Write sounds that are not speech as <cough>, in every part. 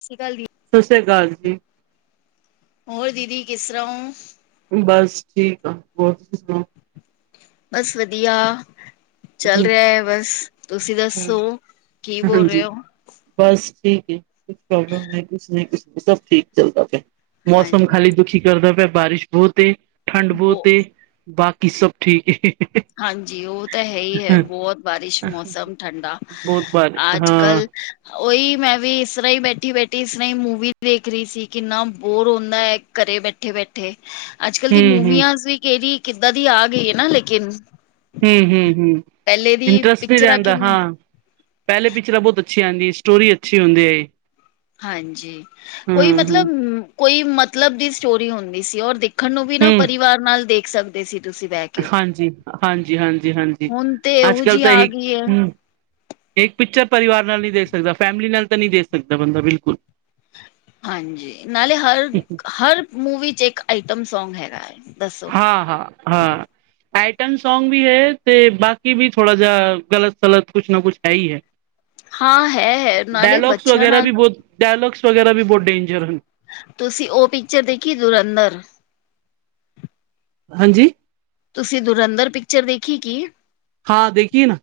ਸਸ਼੍ਰੀ ਅਕਾਲ ਜੀ ਸਸ੍ਰੀ ਅਕਾਲ ਜੀ ਹੋਰ ਦੀਦੀ ਕਿਸ ਤਰ੍ਹਾਂ ਹੋ ਬਸ ਠੀਕ ਆ, ਹੋਰ ਤੁਸੀਂ ਸੁਣਾਓ ਬਸ ਵਧੀਆ, ਚੱਲ ਰਿਹਾ ਐ ਬਸ ਤੁਸੀਂ ਚਲੋ ਦੱਸੋ, ਕੀ ਬੋਲ ਰਹੇ ਹਾਂਜੀ, ਓ ਬਸ ਠੀਕ ਏ, ਕੁਛ ਪ੍ਰੋਬਲਮ ਨੀ, ਕੁਛ ਨੀ, ਸਭ ਠੀਕ ਚੱਲਦਾ ਪਿਆ ਮੌਸਮ ਹਾਂਜੀ ਖਾਲੀ ਦੁਖੀ ਕਰਦਾ ਪਿਆ, ਬਾਰਿਸ਼ ਬਹੁਤ ਤੇ ਠੰਡ ਵੋ ਬਹੁਤ ਤੇ ਬਾਕੀ ਸਭ ਠੀਕ ਏ ਹਾਂਜੀ ਉਹ ਤਾਂ ਹੈ ਹੀ ਐ, ਬਹੁਤ ਬਾਰਿਸ਼, ਮੌਸਮ ਠੰਡਾ, ਬਹੁਤ ਬਾਰ ਆਜ- ਹਾਂ, ਕਲ ਉਹੀ ਮੈਂ ਵੀ ਇਸ ਤਰ੍ਹਾਂ ਹੀ ਬੈਠੀ- ਬੈਠੀ ਇਸ ਤਰ੍ਹਾਂ ਹੀ ਮੂਵੀ ਵੇਖ ਰਹੀ ਸੀ, ਕਿੰਨਾ ਬੋਰ ਹੁੰਦਾ ਐ ਘਰੇ ਬੈਠੇ -ਬੈਠੇ, ਅੱਜ -ਕੱਲ ਦੀ ਹਮ ਹਮ ਮੂਵੀਆਂ ਸ ਵੀ ਕਿਹਦੀ, ਕਿੱਦਾਂ ਦੀ ਆ ਗਈ ਹੈ ਨਾ ਲੇਕਿਨ ਹਮ- ਹਮ -ਹਮ ਪਹਿਲੇ ਦੀ ਇੰਟਰਟਰਸਟ ਵੀ ਪਿਕਚਰਾਂ ਰਹਿੰਦਾ ਕਿੰਨੀ ਹਾਂ। ਪਹਿਲੇ ਪਿਕਚਰਾਂ ਬਹੁਤ ਅੱਛੀਆਂ ਆਉਂਦੀ, ਸਟੋਰੀ ਅੱਛੀ ਹੁੰਦੀ ਏ ਹਾਂਜੀ, ਕੋਈ ਮਤਲਬ, ਕੋਈ ਮਤਲਬ ਦੀ ਸਟੋਰੀ ਹੁੰਦੀ ਸੀ ਔਰ ਦੇਖ ਦੇਖਣ ਨੂੰ ਵੀ ਨਾ ਹਮ, ਪਰਿਵਾਰ ਨਾਲ ਦੇਖ ਸਕ ਸਕਦੇ ਸੀ ਤੁਸੀਂ ਬਹਿ ਕੇ, ਹਾਂਜੀ, ਹਾਂਜੀ, ਹਾਂਜੀ, ਹਾਂਜੀ, ਹੁਣ ਤੇ ਅੱਜ ਇਹੋ ਕੱਲ ਜਿਹੀ ਤਾਂ ਆ ਇਹੀ ਗਈ ਏ <inaudible> ਹਮ ਇੱਕ ਪਿਕਚਰ ਪਰਿਵਾਰ ਨਾਲ ਨਹੀਂ ਦੇਖ ਸਕਦਾ, ਫੈਮਿਲੀ ਨਾਲ ਤਾਂ ਨਹੀਂ ਦੇਖ ਸਕਦਾ ਬੰਦਾ ਬਿਲਕੁਲ ਹਾਂਜੀ, ਨਾਲੇ ਹਰ, ਹਰ ਮੂਵੀ 'ਚ, ਇੱਕ ਆਈਟਮ ਸੌਂਗ ਹੈਗਾ ਏ ਹਾਂ -ਹਾਂ -ਹਾਂ ਆਈਟਨ ਸੌਂਗ ਵੀ ਹੈ, ਤੇ ਬਾਕੀ ਵੀ ਥੋੜਾ ਜਿਹਾ ਗਲਤ- ਸਲਤ ਕੁਛ ਨਾ ਕੁਛ ਹੈ ਹੀ ਐ ਹਾਂ ਹੈ ਨਾਲੇ ਬੱਚਿਆਂ ਵਗੈਰਾ ਨਾਲ ਵੀ ਬਹੁਤ ਡਾਇਲੋਗਸ ਵਗੈਰਾ ਵੀ ਬੋ ਡੇਂਜਰ ਹਨ। ਤੁਸੀਂ ਓ ਪਿਚਰ ਦੇਖੀ ਦੁਰੰਦਰ ਹਾਂਜੀ ਤੁਸੀਂ ਦੁਰੰਦਰ ਪਿਚਰ ਦੇਖੀ ਕੀ ਹਾਂ ਦੇਖੀਏ ਨਾ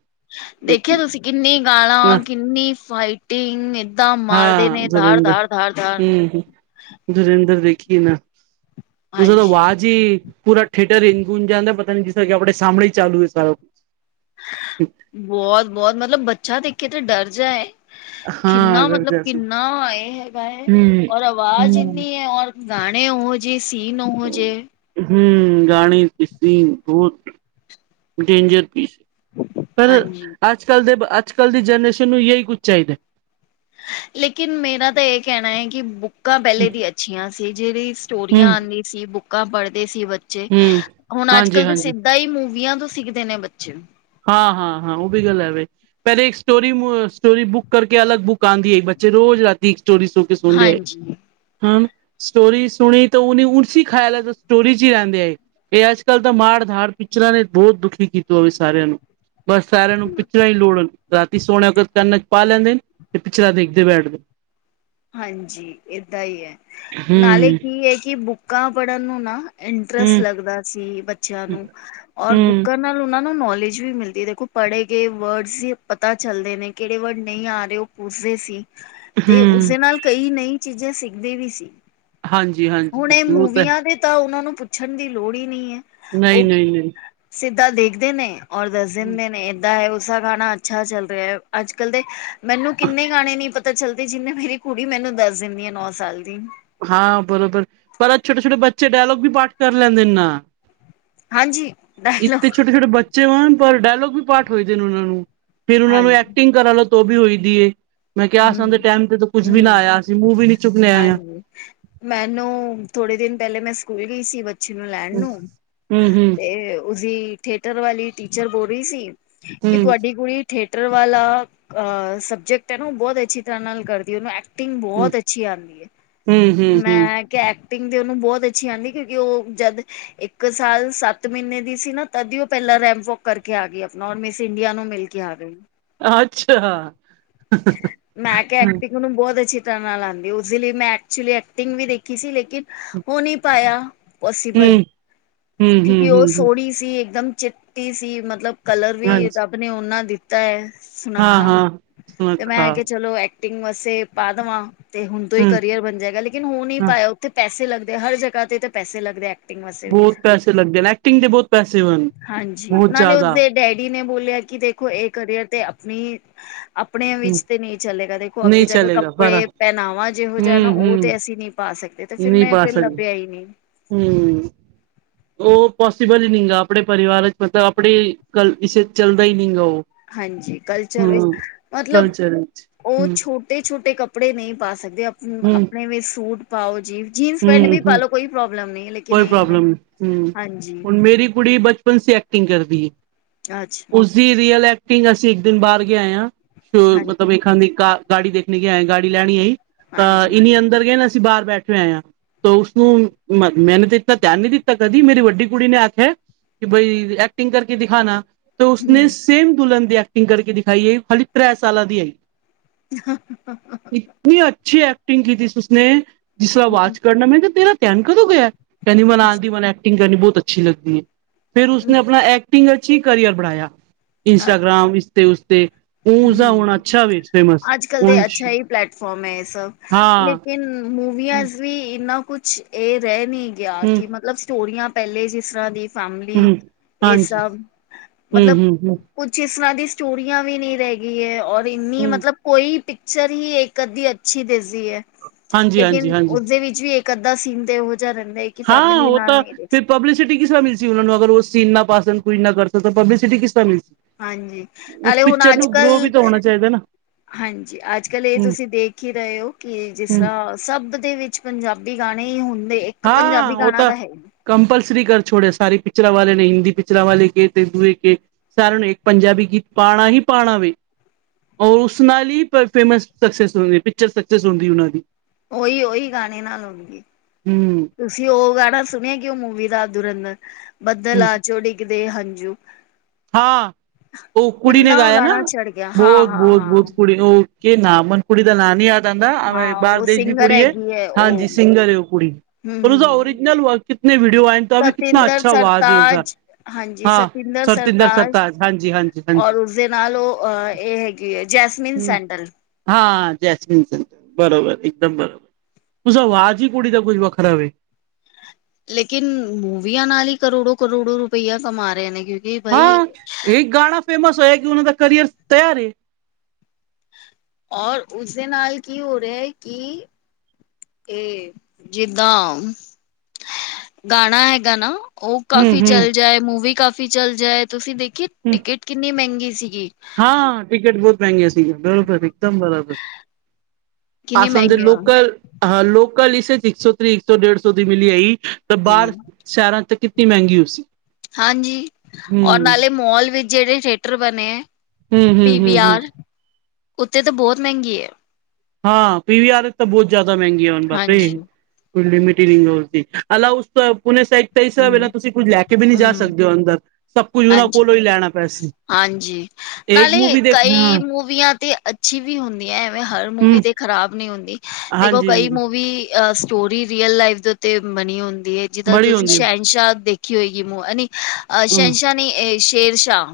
ਦੇਖਿਆ ਦੇਖੀਏ ਤੁਸੀਂ ਕਿੰਨੀ ਗਾਲਾ ਕਿੰਨੀ ਫਾਈਟਿੰਗ ਏ। ਤਾਂ ਦਾਂ ਮਾਰਦੇ ਹਾਂ ਨੇ ਧਾਰ-ਧਾਰ-ਧਾਰ-ਧਾਰ ਦੁਰੰਧਰ ਦੇਖੀ ਏ ਨਾ ਉਸਦਾ ਤਾਂ ਹਾਂਜੀ ਵਾਜ਼ ਈ ਪੂਰਾ ਥਏਟਰ ਇਨ ਗੂੰਜ ਜਾਂਦਾ ਪਤਾ ਨਈ ਸੀ ਕੇ ਆਪ ਸਾਮਣੇ ਈ ਚਾਲੂ ਏ ਸਾਰਾ ਕੁਛ ਬੋਤ-ਬੋਤ ਮਤਲਬ ਬੱਚਾ ਦੇਖ ਕੇ ਤੇ ਡਰ ਜਾਏ। ਹਾਂ ਕਿੰਨਾ ਮਤਲਬ ਜ਼ਬਰਦਸਤ ਕਿੰਨਾ ਐ ਹੈਗਾ ਏ ਹੂੰ ਔਰ ਆਵਾਜ਼ ਹੂੰ ਇੰਨੀ ਐ ਔਰ ਗਾਣੇ ਉਹੋ ਜੇਏ ਸੀਨ ਉਹੋ ਜੇਏ ਹੂੰ ਗਾਣੇ ਤੇ ਸੀਨ ਬੋਤ ਡੇਂਜਰ ਪੀ ਪਰ ਹਾਂਜੀ। ਅੱਜ ਕੱਲ੍ਹ ਦੇ ਅੱਜ ਕੱਲ੍ਹ ਦੀ ਜਨਰੇਸ਼ਨ ਨੂੰ ਇਹੀ ਕੁਝ ਚਾਈਦਾ। ਲੇਕਿਨ ਮੇਰਾ ਤਾਂ ਏ ਕੈਣਾ ਏ ਕਿ ਬੁੱਕਾਂ ਪੈਲੇ ਦੀ ਅੱਛੀਆਂ ਸੀ ਜੇੜੀ ਸਟੋਰੀਆਂ ਆਂਦੀ ਸੀ ਬੁੱਕਾਂ ਪੜ੍ਹਦੇ ਸੀ ਬ ਬੱਚੇ ਹੂੰ, ਹੁਣ ਅੱਜ ਕੱਲ੍ਹ ਤਾਂ ਹਾਂਜੀ-ਹਾਂਜੀ, ਸਿੱਧਾ ਈ ਮੂਵੀਆਂ ਤੋਂ ਸਿੱਖਦੇ ਨੇ ਬੱਚੇ ਹਾਂ-ਹਾਂ-ਹਾਂ ਓ ਵੀ ਗੱਲ ਹੈ ਵੇ। ਪੈਲੇ ਇੱਕ ਸਟੋਰੀ ਸਟੋਰੀ ਬੁੱਕ ਕਰਕੇ ਅਲਗ ਬੁੱਕ ਆਂਦੀ ਹੈ ਇੱਕ ਬੱਚੇ ਰੋਜ਼ ਰਤੀ ਇੱਕ ਸਟੋਰੀ ਸੁ ਤੇ ਸੋਂਦੇ ਹਾਂਜੀ ਹਾਂ ਸਟੋਰੀ ਸੁਣੀ ਤਾਂ ਉਨੇ ਉਸੀ ਖਾਇਲ ਜੋ ਸਟੋਰੀ 'ਚ ਈ ਰੈਂਦਿਆ ਹੈ। ਏ ਅੱਜ ਕੱਲ੍ਹ ਤਾਂ ਮਾੜ ਧਾੜ ਪਿਚਰਾਂ ਨੇ ਬੋਤ ਦੁਖੀ ਕੀਤਾ ਹੋਏ ਸੀ। ਸਾਰਿਆਂ ਨੂੰ ਬਸ ਸਾਰਿਆਂ ਨੂੰ ਪਿਚਰਾਂ ਈ ਲੋੜ ਹੁੰਦ ਰਾਤੀ ਸੋਨ ਕੰਨਾਂ 'ਚ ਪਾ ਲੈਂਦੇ ਨੇ ਤੇ ਪਿਚਰਾਂ ਦੇਖਦੇ ਬੈਠਦੇ ਹਾਂਜੀ ਏਦਾਂ ਈ ਏ ਨਾਲੇ ਹੂੰ, ਕੀ ਏ ਕਿ ਬੁੱਕਾਂ ਪੜ੍ਹਨ ਨੂੰ ਨਾ ਇੰਟਰਸਟ ਹੂੰ, ਲੱਗਦਾ ਸੀ ਬੱਚਿਆਂ ਹੂੰ, ਨੂੰ ਔਰ ਬੁੱਕਰ ਨਾਲ ਉਨਾਂ ਨੂੰ ਨੌਲੇਜ ਵੀ ਮਿਲਦੀ ਦੇਖੋ ਪੜ੍ਹੇ ਗਏ ਵਰਡਸ ਈ ਪਤਾ ਚੱਲਦੇ ਨੇ ਕੇੜੇ ਵਰਡ ਨਈ ਆ ਰਏ ਓ ਪੁੱਛਦੇ ਸੀ ਤੇ ਹੂੰ, ਉਸਦੇ ਨਾਲ ਕਈ ਨਈ ਚੀਜ਼ਾਂ ਸਿੱਖਦੇ ਵੀ ਸੀ। ਹਾਂਜੀ ਹਾਂ। ਹੁਣ ਏ ਮੂਵੀਆਂ ਦੇ ਤਾਂ ਉਨਾਂ ਨੂੰ ਪੁੱਛਣ ਦੀ ਲੋੜ ਈ ਨਈ ਐ। ਨਈ-ਨਈ-ਨਈ ਸਿੱਧਾ ਦੇਖਦੇ ਨੇ ਔਰ ਦੱਸ ਦਿੰਦੇ ਨੇ। ਦਾ ਹੈ ਉਸਦਾ ਗਾਣਾ ਅੱਛਾ ਚੱਲ ਰਿਆ ਏ ਅੱਜ ਕੱਲ ਦੇ ਮੈਨੂੰ ਕਿੰਨੇ ਗਾਣੇ ਨੀ ਪਤਾ ਚੱਲਦੇ ਜਿੰਨੇ ਮੇਰੀ ਕੁੜੀ ਮੈਨੂੰ ਦੱਸ ਦਿੰਦੀ ਆ ਨੌ ਸਾਲ ਦੀ ਹਾਂ ਬਰੋਬਰ ਪਰ ਛੋਟੇ-ਛੋਟੇ ਬੱਚੇ ਡਾਇਲੋਗ ਵੀ ਪਾਠ ਕਰ ਲੈਂਦੇ ਨੇ ਨਾ। ਹਾਂਜੀ ਇੱਕ ਤਾਂ ਡਾਇਲੋਗ ਛੋਟੇ-ਛੋਟੇ ਬੱਚੇ ਵਣ ਪਰ ਡਾਇਲੋਗ ਵੀ ਪਾਠ ਹੋਏਦੇ ਨੇ ਉਨਾਂ ਨੂੰ ਫਿਰ ਉਨਾਂ ਨੂੰ ਹਾਂਜੀ ਐਕਟਿੰਗ ਕਰਨ ਲਾ ਤੋ ਓ ਵੀ ਹੋਈ ਦੀ ਏ। ਮੈਂ ਕਿਆ ਅਸਾਂ ਦੇ ਹੂੰ, ਟਾਈਮ ਤੇ ਕੁੱਝ ਵੀ ਨਾ ਆਇਆ ਅਸੀ ਮੂੰਹ ਵੀ ਨੀ ਚੁੱਕਣੇ ਆਇਆ। ਹਾਂਜੀ। ਹੂੰ ਮੈਨੂੰ ਥੋੜੇ ਦਿਨ ਪੈਲੇ ਮੈਂ ਸਕੂਲ ਗਈ ਸੀ। ਪਿੱਛੇ ਨੂੰ ਲੈਣ ਹੂੰ, ਨੂੰ ਹੂੰ, ਹੂੰ, ਤੇ ਉਸਦੀ ਥਏਟਰ ਵਾਲੀ ਟੀਚਰ ਬੋਲ ਰਈ ਸੀ। ਕਿ ਹੂੰ, ਤੁਹਾਡੀ ਕੁੜੀ ਥੀਏਟਰ ਵਾਲਾ ਅ ਸਬਜੈਕਟ ਤੈਨੂੰ ਬੋਤ ਅੱਛੀ ਤਰ੍ਹਾਂ ਨਾਲ ਕਰਦੀ ਉਨੂੰ ਐਕਟਿੰਗ ਹੂੰ, ਬੋਤ ਅੱਛੀ ਆਂਦੀ ਐ ਹੂੰ, ਮੈਂ ਹੂੰ ਐਕਟਿੰਗ ਤੇ ਉਨੂੰ ਬੋਤ ਅੱਛੀ ਆਂਦੀ ਕਿਉਂਕਿ ਓ ਜਦ ਇੱਕ ਸਾਲ ਸੱਤ ਮ੍ਹੀਨੇ ਦੀ ਸੀ ਨਾ ਤਦ ਓ ਪੈਲਾਂ ਰੈਪ ਵੋਕ ਕਰਕੇ ਆ ਗਈ ਆਪਣਾ ਔਰ ਮਿਸ ਇੰਡੀਆ ਨੂੰ ਮਿਲ ਕਿ ਆਵੇ ਅੱਛਾ, ਮੈਂ ਕਿਹਾ ਹੂੰ, ਐਕਟਿੰਗ ਨੂੰ ਬੋਤ ਅੱਛੀ ਤਰ੍ਹਾਂ ਨਾਲ ਆਦੀ ਉਸਦੇ ਲਈ ਮੈਂ ਐਕਚੁਲੀ ਐਕਟਿੰਗ ਵੀ ਦੇਖੀ ਸੀ। ਔ ਨੀ ਪਾਇਆ ਪੋਸੀਬਲ ਹੂੰ, ਹੂੰ, ਹੂੰ, ਕਿਉਂਕਿ ਉਹ ਹੂੰ, ਹੂੰ ਸੋਹਣੀ ਸੀ ਇਕਦਮ ਚਿੱਟੀ ਸੀ ਮਤਲਬ ਕਲਰ ਵੀ ਹਾਂਜੀ ਰੱਬ ਨੇ ਉਹਨਾਂ ਦਿੱ ਤਾਂ ਐ, ਹਾਂ, ਸੁਨੱਖਾ ਹਾਂ ਤੇ ਮੈਂ ਸੁੱਖਾ ਕੇ ਚਲੋ ਐਕਟਿੰਗ ਵਾਸਤੇ ਪਾ ਦੇਵਾਂ। ਤੇ ਹੁਣ ਤੋਂ ਈ ਹੂੰ, ਕਰੀਅਰ ਬਣ ਜਾਏਗਾ ਲੇਕਿਨ ਹੋਣ ਨੀ ਹਾਂ। ਪਾਇਆ ਉੱਥੇ ਪੈਸੇ ਲੱਗਦੇ ਹਰ ਜਗ੍ਹਾ ਤੇ ਤਾਂ ਪੈਸੇ ਲੱਗਦੇ ਐਕਟਿੰਗ ਵਾਸਤੇ ਵੀ ਬੋਤ ਪੈਸੇ ਲੱਗਦੇ ਨੇ ਐਕਟਿੰਗ ਦੇ ਬੋਤ ਪੈਸੇ, ਹਾਂਜੀ ਬੋਤ ਨਾਲੇ ਜ਼ਿਆਦਾ ਉਸਦੇ ਡੈਡੀ ਨੇ ਬੋਲਿਆ ਕਿ ਦੇਖੋ ਇਹ ਕਰੀਅਰ ਤੇ ਆਪਣੀ ਆਪਣੇ ਹੂੰ ਵਿੱਚ ਤੇ ਨੀ ਚੱਲੇਗਾ ਦੇਖੋ ਅੱਗੇ ਨਹੀਂ ਜਾ ਕੇ ਚਲੇਗਾ ਪਰ ਕੱਪੜੇ ਪਹਿਨਾਵਾ ਜਿਹੋ ਹੂੰ ਜਿਹਾ ਨਾ ਉਹ ਤੇ ਹੂੰ ਅਸੀਂ ਨੀ ਪਾ ਸਕਦੇ ਤੇ ਫੇਰ ਨਹੀਂ ਮੈਂ ਪਾ ਫਿਰ ਸਕਦੇ ਲੱਭਿਆ ਈ ਨੀ ਹੂੰ, ਉਹ ਪੋਸਿਬਲ ਈ ਨੀ ਗਾ ਆਪਣੇ ਪਰਿਵਾਰ ਮਤਲਬ ਆਪਣੇ ਇਸੇ ਚੱਲਦਾ ਈ ਨੀ ਗਾ ਉਹ ਹਾਂਜੀ ਕਲਚਰ ਵਿੱਚ, ਹੂੰ ਮਤਲਬ ਕਲਚਰ ਵਿੱਚ ਉਹ ਛੋਟ ਹੂੰ ਛੋਟੇ-ਛੋਟੇ ਕੱਪੜੇ ਨਈ ਪਾ ਸਕਦੇ ਆਪਣੇ ਵੀ ਸੂਟ ਪਾਓ ਜੀਂ। ਹੂੰ-ਹੂੰ, ਕੋਈ ਇਹੀ ਹੈ ਪ੍ਰੋਬਲਮ ਨੀ ਹੂੰ ਹਾਂਜੀ ਹੁਣ ਮੇਰੀ ਕੁੜੀ ਬ <unintelligible> ਐਕਟਿੰਗ ਕਰਦੀ ਐ। ਅੱਛਾ, ਜੀ ਰੀਅਲ ਐਕਟਿੰਗ ਅਸੀਂ ਇੱਕ ਦਿਨ ਬਾਰ ਗਏ ਆ, ਅ ਮਤਲਬ ਇਹਾਂ ਹਾਂਜੀ ਦੀ ਗਾੜੀ ਦੇਖਣੀ ਗੇ ਆਏ ਗਾੜੀ ਲੈਣੀ ਏ, ਹਾਂਜੀ ਇੰਨੀ ਅੰਦਰ ਗਏ ਨਾ ਅਸੀਂ ਬਾਹਰ ਬੈਠੇ ਹੋਏ ਆ। ਤਾਂ ਉਸਨੂੰ ਮੈਨੂੰ ਤਾਂ ਇਨਾ ਧਿਆਨ ਨੀ ਦਿੱਤਾ ਕਦੀ ਮੇਰੀ ਵੱਡੀ ਕੁੜੀ ਨੇ ਆਖਿਆ ਕਿ ਬਾਈ ਐਕਟਿੰਗ ਕਰਕੇ ਦਿਖਾਣਾ। ਤਾਂ ਉਸਨੇ ਹਮ ਸੇਮ ਦੁਲਹਨ ਦੀ ਐਕਟਿੰਗ ਕਰਕੇ ਦਿਖਾਈ ਐ ਖਾਲੀ ਤ੍ਰੈ ਸਾਲਾਂ ਦੀ ਐ। <inaudible> ਇੰਨੀ ਅੱਛੀ ਐਕਟਿੰਗ ਕੀਤੀ ਸੀ ਉਸਨੇ ਜਿਸ ਤਰਾ ਆਵਾਜ਼ ਕਰਨਾ ਮੈਂ ਕਿਹਾ ਤੇਰਾ ਧਿਆਨ ਕਦੋਂ ਗਿਆ। ਕਹਿੰਦੀ ਮਨਾਜ ਦੀ ਮਨ ਐਕਟਿੰਗ ਕਰਨੀ ਬਹੁਤ ਅੱਛੀ ਲੱਗਦੀ ਐ ਫੇਰ ਉਸਨ ਆਪਣਾ ਐਕਟਿੰਗ ਅੱਛੀ ਕਰੀਅਰ ਬਣਾਇਆ। ਅੱਛਾ ਇੰਸਟਾਗ੍ਰਾਮ ਇਸਤੇ ਉਸਤੇ, ਊਦਾ ਹਮ ਹੁਣ ਅੱਛਾ ਵੀ ਫੇਮਸ ਹੁਣ ਫੋਮ ਐ ਇਹ ਸਭ, ਲੇਕਿਨ ਮੂਵੀਆਂ ਹੂੰ ਅਸ ਵੀ ਇੰਨਾ ਕੁਛ ਇਹ ਰਹਿ ਨੀ ਗਿਆ ਕਿ ਮਤਲਬ ਸਟੋਰੀਆਂ ਪਹਿਲੇ ਜਿਸ ਤਰ੍ਹਾਂ ਦੀ ਫੈਮਲੀ, ਹੂੰ ਇਹ ਹਾਂਜੀ ਸਭ ਹੂੰ ਮਤਲਬ ਹੂੰ ਹੂੰ ਕੁੱਛ ਇਸ ਤਰ੍ਹਾਂ ਦੀ ਸਟੋਰੀਆਂ ਵੀ ਨੀ ਰਹਿ ਗਈ ਐ ਔਰ ਇੰਨੀ ਹੂੰ ਮਤਲਬ ਕੋਈ ਪਿਚਰ ਈ ਇੱਕ ਅੱਧੀ ਅੱਛੀ ਦਿਸਦੀ ਐ ਹਾਂਜੀ ਹਾਂਜੀ ਲੇਕਿਨ ਹਾਂਜੀ ਉਸਦੇ ਵਿੱਚ ਵੀ ਇਕ ਅੱਧਾ ਸੀਂਦੇ ਉਹ ਜਿਹਾ ਰਹਿੰਦੇ। ਹਾਂ ਉਹ ਤਾਂ ਫਿਰ ਪਬਲੀਸਿਟੀ ਕਿਸ ਤਰਾ ਮਿਲ ਉਹਨਾ ਨੂੰ ਅਗਰ ਉਹ ਸੀਨ ਨਾ ਪਾਸ ਕੋਈ ਨਾ ਕਰ ਸਕਾ ਤਾਂ ਪਬਲੀਸਿਟੀ ਕਿਸ ਤਰ੍ਹਾਂ ਮਿਲ ਸਕੇ ਹਾਂਜੀ ਨਾਲੇ ਹੁਣ ਅੱਜ ਕੱਲ ਵੀ ਤਾਂ ਹੋਣਾ ਚਾਹੀਦਾ ਨਾ ਹਾਂਜੀ ਅੱਜ-ਕੱਲ ਇਹ ਹੂੰ ਤੁਸੀਂ ਦੇਖ ਈ ਰਹੇ ਹੋ ਕਿ ਜਿਸ ਹੂੰ ਤਰ੍ਹਾਂ ਸਭ ਦੇ ਵਿੱਚ ਪੰਜਾਬੀ ਗਾਣੇ ਈ ਹੁੰਦੇ ਇੱਕ ਪੰਜਾਬੀ ਗਾਣਾ ਤਾਂ ਹੈ। ਕੰਪਲਸਰੀ ਕਰ ਛੋੜੇ ਸਾਰੇ ਪਿਚਰਾਂ ਵਾਲੇ ਨੇ ਹਿੰਦੀ ਪਿਚਰਾਂ ਵਾਲੇ ਕੇ ਤੇ ਦੂਏ ਕੇ ਸਾਰਿਆਂ ਨੂੰ ਇੱਕ ਪੰਜਾਬੀ ਗੀਤ ਪਾਣਾ ਈ ਪਾਣਾ ਵੇ। ਔਰ ਉਸ ਨਾਲ ਈ ਫੇਮਸ ਸਕਸੈਸ ਹੁੰਦੀ ਐ ਪਿਚਰ ਸਕਸੈਸ ਹੁੰਦੀ ਉਹਨਾਂ ਦੀ। ਉਹੀ ਉਹੀ ਗਾਣੇ ਨਾਲ ਹੋਣ ਗੇ। ਹੂੰ ਤੁਸੀਂ ਉਹ ਗਾਣਾ ਸੁਣਿਆ ਕਿ ਉਹ ਮੂਵੀ ਦਾ ਦੁਰਅੰਦਰ ਬੱਦਲ ਆ ਚੋਡੀ? ਦੇ ਹੰਜੂ। ਹਾਂ ਓ ਕੁੜੀ ਨੇ ਗਾਏਆ ਨਾ ਗਾਣਾ ਚੜ ਗਿਆ ਹਾਂ ਹਾਂ ਹਾਂ ਬੋਤ-ਬੋਤ-ਬੋਤ ਕੁੜੀ ਓ ਕੇ ਨਾ ਮਨ ਕੁੜ ਦਾ ਨਾਂ ਨੀ ਦਾ ਐਵੇਂ ਹਾਂ ਬਾਰ ਉਹ ਦੇਸ਼ ਦੀ ਸਿੰਗਰ ਕੁੜੀ ਐ ਹੈਗੀ ਹੈ ਹਾਂਜੀ ਉਹ ਸਿੰਗਰ ਐ ਓ ਕੁੜੀ ਹਮ ਪਰ ਉਸਦਾ ਹਮ ਓਰੀਜਨਲ ਵਰਕ ਕਿਤਨੇ ਵੀਡੀਓ ਵਾਇਰਲ ਸਤਿੰਦਰ ਸਰਤਾਜ, ਹਾਂਜੀ ਹਾਂ ਸਤਿੰਦਰ ਸਰਤਾਜ ਹਾਂਜੀ ਹਾਂਜੀ ਔਰ ਹਾਂਜੀ ਉਸਦੇ ਨਾਲ ਓ ਏ ਹੈਗੀ ਐ ਜੈਸਮਿਨ ਸੈਂਡਲ। ਹਾਂ ਜੈਸਮੀਨ ਸੈਂਡਲ ਬਰੋਬਰ ਇੱਕਦਮ ਬਰੋਬਰ ਉਸਦਾ ਆਵਾਜ਼ ਹੀ ਕੁੜੀ ਦਾ ਕੁੱਝ ਵੱਖਰਾ ਵੈ। ਲੇਕਿਨ ਮੂਵੀਆਂ ਨਾਲ ਈ ਕਰੋੜੋ-ਕਰੋੜੋ ਰੁਪਈਆ ਕਮਾ ਰਏ ਨੇ ਕਿਉਕਿ ਹਾਂ ਇੱਕ ਗਾਣਾ ਫੇਮਸ ਹੋਏਆ ਕਿ ਓਨਾਂ ਦਾ ਕਰੀਅਰ ਤਿਆਰ ਐ। ਔਰ ਉਸਦੇ ਨਾਲ ਕੀ ਹੋ ਰਿਆ ਐ ਕਿ ਤੇ ਜਿੱਦਾਂ ਗਾਣਾ ਹੈਗਾ ਨਾ ਓ ਕਾਫੀ ਚੱਲ ਜਾਏ ਮੂਵੀ ਕਾਫੀ ਚੱਲ ਜਾਏ ਤੁਸੀਂ ਦੇਖੀ ਟਿਕਟ ਕਿੰਨੀ ਮੈਂਗੀ ਸੀਗੀ। ਹਾਂ ਟਿਕਟ ਬੋਤ ਮੈਂਗੀਆਂ ਸੀਗੀਆਂ ਬਰਾਬਰ ਇੱਕਦਮ ਬਰਾਬਰ। ਕਿੰਨੀ ਪਾਸ ਦੇ ਮਹਿੰਗੀ ਆ ਲੋਕਲ ਹਾ ਲੋਕਲ ਇਸੇ ਚ ਇੱਕ ਸੌ ਤੇ ਇੱਕ ਸੌ ਡੇਢ ਸੌ ਦੀ ਮਿਲੀ ਹੈਈ। ਤੇ ਬਾਰ ਹਮ ਸ਼ੈਰਾਂ ਤੇ ਕਿਤਨੀ ਮੈਂਗੀ ਓ ਸੀ। ਹਾਂਜੀ ਔਰ ਨਾਲੇ ਮੋਲ ਵਿੱਚ ਜੇੜੇ ਥੇਟਰ ਬਨੇ ਐ ਪੀ ਵੀ ਆਰ। ਓਥੇ ਤਾਂ ਬੋਤ ਮੈਂਗੀ ਐ। ਹਾਂ ਪੀ ਵੀ ਆਰ ਤਾਂ ਬੋਤ ਜ਼ਾਅਦਾ ਮੈਂਗੀ ਆ ਹੁਨ ਬਾਪਰੇ। ਹਾਂਜੀ ਉਸ ਦੀ ਅਲ ਉਸ ਪੂਨੇ ਸਾਈਡ ਇਸ ਸਾਬ ਹਮ ਨਾਲ ਤੁਸੀਂ ਕੁੱਝ ਲੈ ਕੇ ਵੀ ਨੀ ਜਾ ਹਮ ਸਕਦੇ ਓ ਅੰਦਰ ਸਬ ਕੁੱਝ ਓਨਾਂ ਹਾਂਜੀ ਕੋਲੋਂ ਈ ਲੈਨਾ ਪਿਆ ਸੀ। ਹਾਂਜੀ ਨਾਲੇ ਕਈ ਹਾਂ ਮੂਵੀਆਂ ਤੇ ਅੱ ਅੱਛੀ ਵੀ ਹੁੰਦੀ ਐ ਐਵੇਂ ਹਰ ਮੂਵੀ ਹੂੰ ਤੇ ਖਰਾਬ ਨੀ ਹੁੰਦੀ ਦੇਖੋ ਹਾਂਜੀ ਕਈ ਹਾਂਜੀ ਮੂਵੀ ਅ ਸਟੋਰੀ ਰੀਅਲ ਲਾਈਫ ਦੇ ਉੱਤੇ ਬਨੀ ਹੁੰਦੀ ਐ ਜਿੱਦਾਂ ਬੜੀ ਤੁਸੀਂ ਹੁੰਦੀ ਹੈ। ਸ਼ਨਸ਼ਾਹ ਦੇਖੀ ਹੋਏਗੀ ਮ ਅ ਹੂੰ ਸ਼ਨਸ਼ਾਹ ਨੀ ਸ਼ੇਰ ਸ਼ਾਹ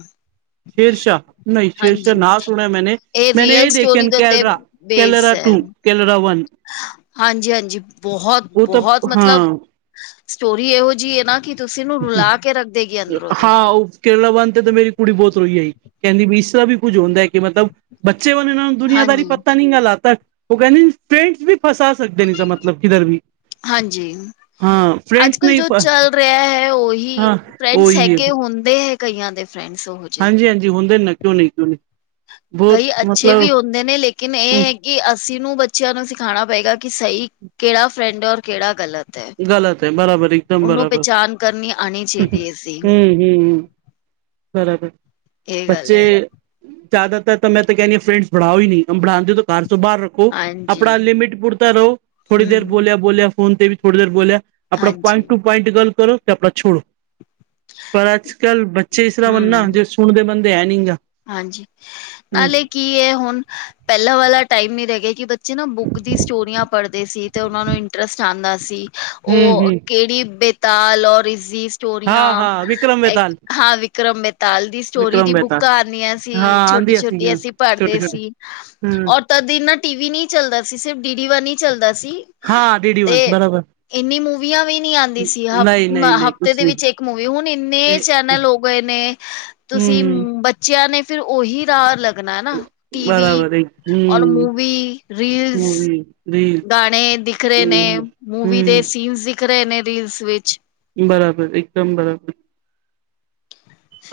ਸ਼ੇਰ ਸ਼ਾਹ ਨਈਂ ਸ਼ੇਰ ਸ਼ਾਹ ਨਾ ਸੁਨੇਆ ਮੈਨੇ ਇਹ ਮੈਨੇ ਰੀਅਲ ਏ ਦੇਖੇਆ ਸਟੋਰੀ ਦੇ ਉੱਤੇ ਬੇਸ ਕੈਲਰਾ-ਕੈਲਰਾ ਹੈ। ਟੂ। ਕੇਲਰਾ ਵਨ। ਹਾਂਜੀ-ਹਾਂਜੀ ਬੋਹਤ ਬੋਹਤ ਮਤਲਬ ਸਟੋਰੀ ਇਹੋ ਜੀ ਐ ਨਾ ਕਿ ਤੁਸੀਂ ਨੂੰ ਰੁਲਾ ਕੇ ਰੱਖ ਦੇਗੀ ਅੰਦਰੋਂ ਦੀ। ਹਾਂ ਉਹ ਕੇਰਲਾ ਵਨ ਤੇ ਤੇ ਮੇਰੀ ਕੁੜੀ ਬੋਤ ਰੋਈ ਹੋਈ ਕੈਂਦੀ ਵੀ ਇਸ ਤਰਾਂ ਵੀ ਕੁੱਝ ਹੁੰਦਾ ਐ ਕਿ ਮਤਲਬ ਬੱਚੇ ਵਨ ਏਨਾਂ ਨੂੰ ਦੁਨੀਆਂਦਾਰੀ ਪਤਾ ਨੀ ਨਾ ਲਗਦਾ ਓ ਕੈਂਦੇ ਨੀ ਫਰੈਂਡਸ ਵੀ ਫਸਾ ਸਕਦੇ ਨੇ ਮਤਲਬ ਕਿਦਰ ਵੀ। ਹਾਂਜੀ ਹਾਂ ਫਰੈਂਡਸ ਅੱਜ-ਕੱਲ ਨਹੀਂ ਜੋ ਚੱਲ ਰਿਆ ਐ ਓਹੀ ਹਾਂ ਫਰੈਂਡਸ ਉਹੀ ਹੈ ਹੈਗੇ ਹੁੰਦੇ ਹੈ ਕਈਆਂ ਦੇ ਫਰੈਂਡਸ ਓਹ ਜੇ। ਜੇ ਹੁੰਦੇ ਨਾ ਕਿਉਂ ਨੀ ਕਿਉਂ ਨੀ ਕਈ ਅੱਛੇ ਵੀ ਹੁੰਦੇ ਨੇ ਲੇਕਿਨ ਏ ਹ ਐ ਕਿ ਅਸੀਂ ਨੂੰ ਬੱਚੇਆਂ ਨੂੰ ਸਿਖਾਨਾ ਪਏਗਾ ਕਿ ਸਈ ਕੇੜਾ ਫਰੈਂਡ ਔਰ ਕੇੜਾ ਗਲਤ ਗਲਤ ਹੈ ਬਰਾਬਰ ਇੱਕਦਮ ਓਨੂੰ ਬਰਾਬਰ ਪਹਿਚਾਨ ਕਰਨੀ ਆਣੀ ਹਮ ਚਾਈਦੀ ਐ ਸੀ। ਹਮ ਹਮ ਬਰਾਬਰ ਇਹ ਗੱਲ ਬੱਚੇ ਹੈ ਜ਼ਿਆਦਾਤਰ ਮੈਂ ਤਾਂ ਕੈਨੀ ਆ ਫਰੈਂਡਸ ਬਨਾਓ ਈ ਨੀ ਹਾਂ ਬਨੋਦੇ ਘਰ ਤੋਂ ਬਾਰ ਰੋ ਹਾਂਜੀ ਆਪਨਾ ਲਿਮਿਟ ਪੂਰਤਾ ਰਓ ਥੋੜੀ ਦੇਰ ਹਮ ਬੋਲੇਆ ਬੋਲੇਆ ਫੋਨ ਤੇ ਵੀ ਥੋੜੀ ਦੇਰ ਬੋਲੇਆ। ਆਪਨਾ ਪਇਟ ਹਾਂਜੀ ਟੂ ਪਇੰਟ ਗੱਲ ਕਰੋ ਕਿ ਤੇ ਆਪਨਾ ਛੋੜੋ ਪਰ ਅੱਜ-ਕੱਲ ਜੇ ਇਸ ਤਰਾ ਬਨਨਾ ਹਮ ਜੇ ਸੁਨਦੇ ਬੰਦੇ ਹੈ ਨੀ। ਹਾਂਜੀ ਹੂੰ ਨਾਲੇ ਕੀ ਐ ਹੁਨ ਪੈਲਾਂ ਵਾਲਾ ਟਾਈਮ ਨੀ ਰੈ ਗਿਆ ਕਿ ਬੱ ਜੇ ਨਾ ਬੁੱਕ ਦੀ ਸਟੋਰੀਆਂ ਪੜਦੇ ਸੀ ਤੇ ਓਨਾ ਨੂੰ ਇੰਟਰਸਟ ਆਂਦਾ ਸੀ ਓ ਹੂੰ ਹੂੰ ਕਿ ਕੇੜੀ ਬੇਤਾਲ ਔਰ ਸਿ ਹਾਂ ਸਟੋਰੀਆਂ, ਹਾਂ ਵਿਕਰਮ ਬੇਤਾਲ ਹਾਂ ਵਿਕਰਮ ਬੇਤਾਲ ਦੀ ਸਟੋਰੀ ਵਿਕਰਮ ਦੀ ਬੁੱਕ ਬੇਤਾਲ ਕੀਆਂ ਹਾਂ ਸੀ, ਛੋਟੀ ਆਂਦੀ ਆ ਸੀ -ਛੋਟੀ ਅਸੀਂ ਛੋਟੇ ਪੜ੍ਹਦੇ ਛੋਟੇ ਸੀ, ਹੂੰ ਔਰ ਤਦ ਇਨਾ ਟੀ -ਵੀ ਨੀ ਚੱਲਦਾ ਸੀ, ਸਿਰਫ ਡੀ ਡੀ ਵਨ ਈ ਚੱਲਦਾ ਸੀ। ਹਾਂ ਡੀਡੀ ਵਨ ਤੇ ਬਰਾਬਰ ਇੰਨੀ ਮੂਵੀਆਂ ਵੀ ਨ ਆਂਦੀ ਸੀ ਹ ਨਹੀਂ ਨਹੀਂ ਨਹੀਂ ਹਫ਼ਤੇ ਕੁਛ ਦੇ ਵਿੱਚ ਨਹੀਂ ਇੱਕ ਮੂਵੀ ਹੁਣ ਇੰਨੇ ਚੈਨਲ ਹੋ ਗਏ ਨੇ ਤੁਸੀਂ ਹੂੰ ਬੱਚਿਆਂ ਨੇ ਫਿਰ ਉਹੀ ਰਾਹ ਲੱਗਾ ਲੱ ਹੈ ਨਾ ਟੀਵੀ ਬਰਾਬਰ ਔਰ ਮੂਵੀ, ਰੀਲਸ ਨਹੀਂ ਗਾਣੇ ਦਿਖ ਰਹੇ ਨੇ, ਮੂਵੀ ਦੇ ਸੀਨਸ ਦਿਖ ਰਹੇ ਨੇ ਰੀਲਸ ਵਿੱਚ ਬਰਾਬਰ ਇੱਕਦਮ ਬਰਾਬਰ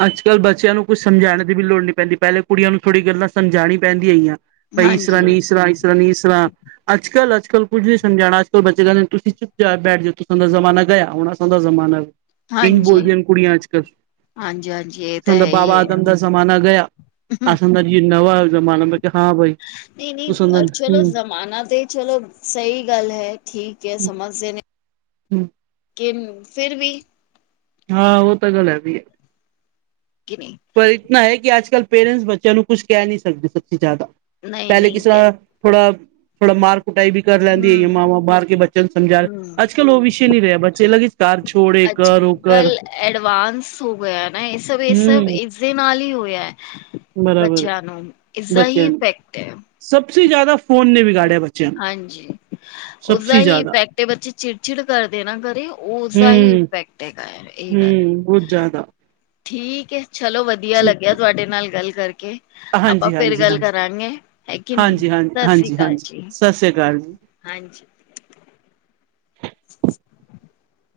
ਅੱਜ- ਕੱਲ੍ਹ ਬੱਚਿਆਂ ਨੂੰ ਕੁੱਛ ਸਮਝਾਉਣ ਦੀ ਵੀ ਲੋੜ ਨਹੀਂ ਪੈਂਦੀ, ਪਹਿਲੇ ਕੁੜੀਆਂ ਨੂੰ ਥੋੜ੍ਹੀ ਗੱਲਾਂ ਸਮਝਾਣੀ ਪੈਂਦੀਆਂ ਹੈਈਆਂ। ਭਈ ਇਸਈਸਰਾ ਹਾਂਜੀ ਨੀ ਇਸਸਰਾ, ਇਸ ਤਰਾ ਨੀ ਇਸ ਤਰਾ ਅੱਜ -ਕੱਲ, ਅੱਜ -ਕੱਲ ਕੁੱਝ ਨਹੀਂ ਸਮਝਣਾ ਅਜ-ਕੱਲ ਬੱਚੇ ਕਿੰਦੇ ਤੁਸੀਂ ਚੁਪ ਜਾ ਬੈਠ ਜਾ ਤੁਂ ਦਾ ਜਮਾਨਾ ਗਿਆ ਹੁਣ ਦਾ ਜ਼ਮਾਨਾ ਇੰਝ ਹਾਂਜੀ, ਬੋਲਦੀਆਂ ਨੇ ਕੁੜੀਆਂ ਅੱਜ ਕੱਲ੍ਹ ਹਾਂਜੀ ਹਾਂਜੀ ਇਹ ਤਾਂ ਦਾ ਹੈ ਬਾਬਾ ਹੀ ਹੈ ਆਦਮ ਦਾਸ ਜਮਾਨ ਗਿਆ, ਆਸਮਦਾਸ ਜੀ ਨਵ ਜਮਾਨ ਮੈਂ ਕਿ ਹਾਂ ਭਾਈ ਨਈ-ਨਈ ਚਲੋ ਜ਼ਮਾਨਾ ਤੇ ਚਲੋ ਸਹੀ ਗੱਲ ਹੈ, ਠੀਕ ਐ ਸਮਝਦੇ ਨੇ ਹਮ ਕਿ ਫਿਰ ਵੀ ਹਾਂ ਉਹ ਤਾਂ ਗੱਲ ਹੈ ਵੀ ਐ। ਕਿਵੇਂ ਪਰ ਇਤਨਾ ਐ ਕਿ ਅੱਜ-ਕੱਲ੍ਹ ਪੇਰੈਂਟਸ ਬੱਚਿਆਂ ਨੂੰ ਕੁਛ ਕਹਿ ਨਹੀਂ ਸਕਦੇ ਸਭਸੀ ਜ਼ਿਆਦਾ, ਨਹੀਂ ਪਹਿਲੇ ਕਿਸ ਨਹੀਂ ਕ ਤਰ੍ਹਾਂ ਥੋੜਾ, ਥੋੜਾ ਮਾਰਕ ਉਟਾਈ ਵੀ ਕਰ ਲੈਂਦੀ ਐ ਹਮ ਮਾਂਵਾਂ ਮਾਰ ਕੇ ਬੱਚਿਆਂ ਨੂੰ ਸਮਝਾ, ਹਮ ਅੱਜ- ਕੱਲ੍ਹ ਉਹ ਵਿਸ਼ੇ ਨੀ ਰਿਹਾ ਬੱਚੇ ਲੱਗੇ ਘਰ ਛੋੜੇ ਅੱਜ ਕਰ ਕਰ ਕੱਲ ਐਡਵਾਂਸ ਹੋ ਗਿਆ ਨਾ ਇਹ ਸਭ ਇਹ ਸਭ ਹਮ ਦੇ ਨਾਲ ਈ ਹੋਇਆ ਬਰਾਬਰ ਬੱਚਿਆਂ ਨੂੰ, ਇਸਦਾ ਈ ਇਫੈਕਟ ਐ। ਸਭੇ ਜ਼ਿਆਦਾ ਫੋਨ ਨੇ ਬਗਾਾੜਿਆ ਬ ਹਾਂਜੀ ਉਸਦਾ ਹੀ ਜ਼ਿਆਦਾ ਇਫੈਕਟ ਏ, ਬੱਚੇ ਚਿੜ- ਚਿੜ ਕਰਦੇ ਨਾ ਘਰੇ ਉਸਦਾ ਈ ਹਮ ਇਫੈਕਟ ਇਹੀ ਗੱਲ, ਹਮ ਬਹੁਤ ਜ਼ਿਆਦਾ ਠੀਕ ਹੈ ਚਲੋ ਵਧੀਆ ਵਧੀਆ ਲੱਗਿਆ ਠੀਕ ਤੁਹਾਡੇ ਨਾਲ ਗੱਲ ਕਰਕੇ ਆਪਾਂ ਹਾਂਜੀ ਫਿਰ ਹਾਂਜੀ ਗੱਲ ਹਾਂਜੀ ਕਰਾਂਗੇ ਹੈ ਕਿ ਨੀ ਸਸਿ ਰੀਕਾਲ ਜੀ। ਸਸਿਰੀ ਕਾਲ ਜੀ। ਹਾਂਜੀ <inaudible>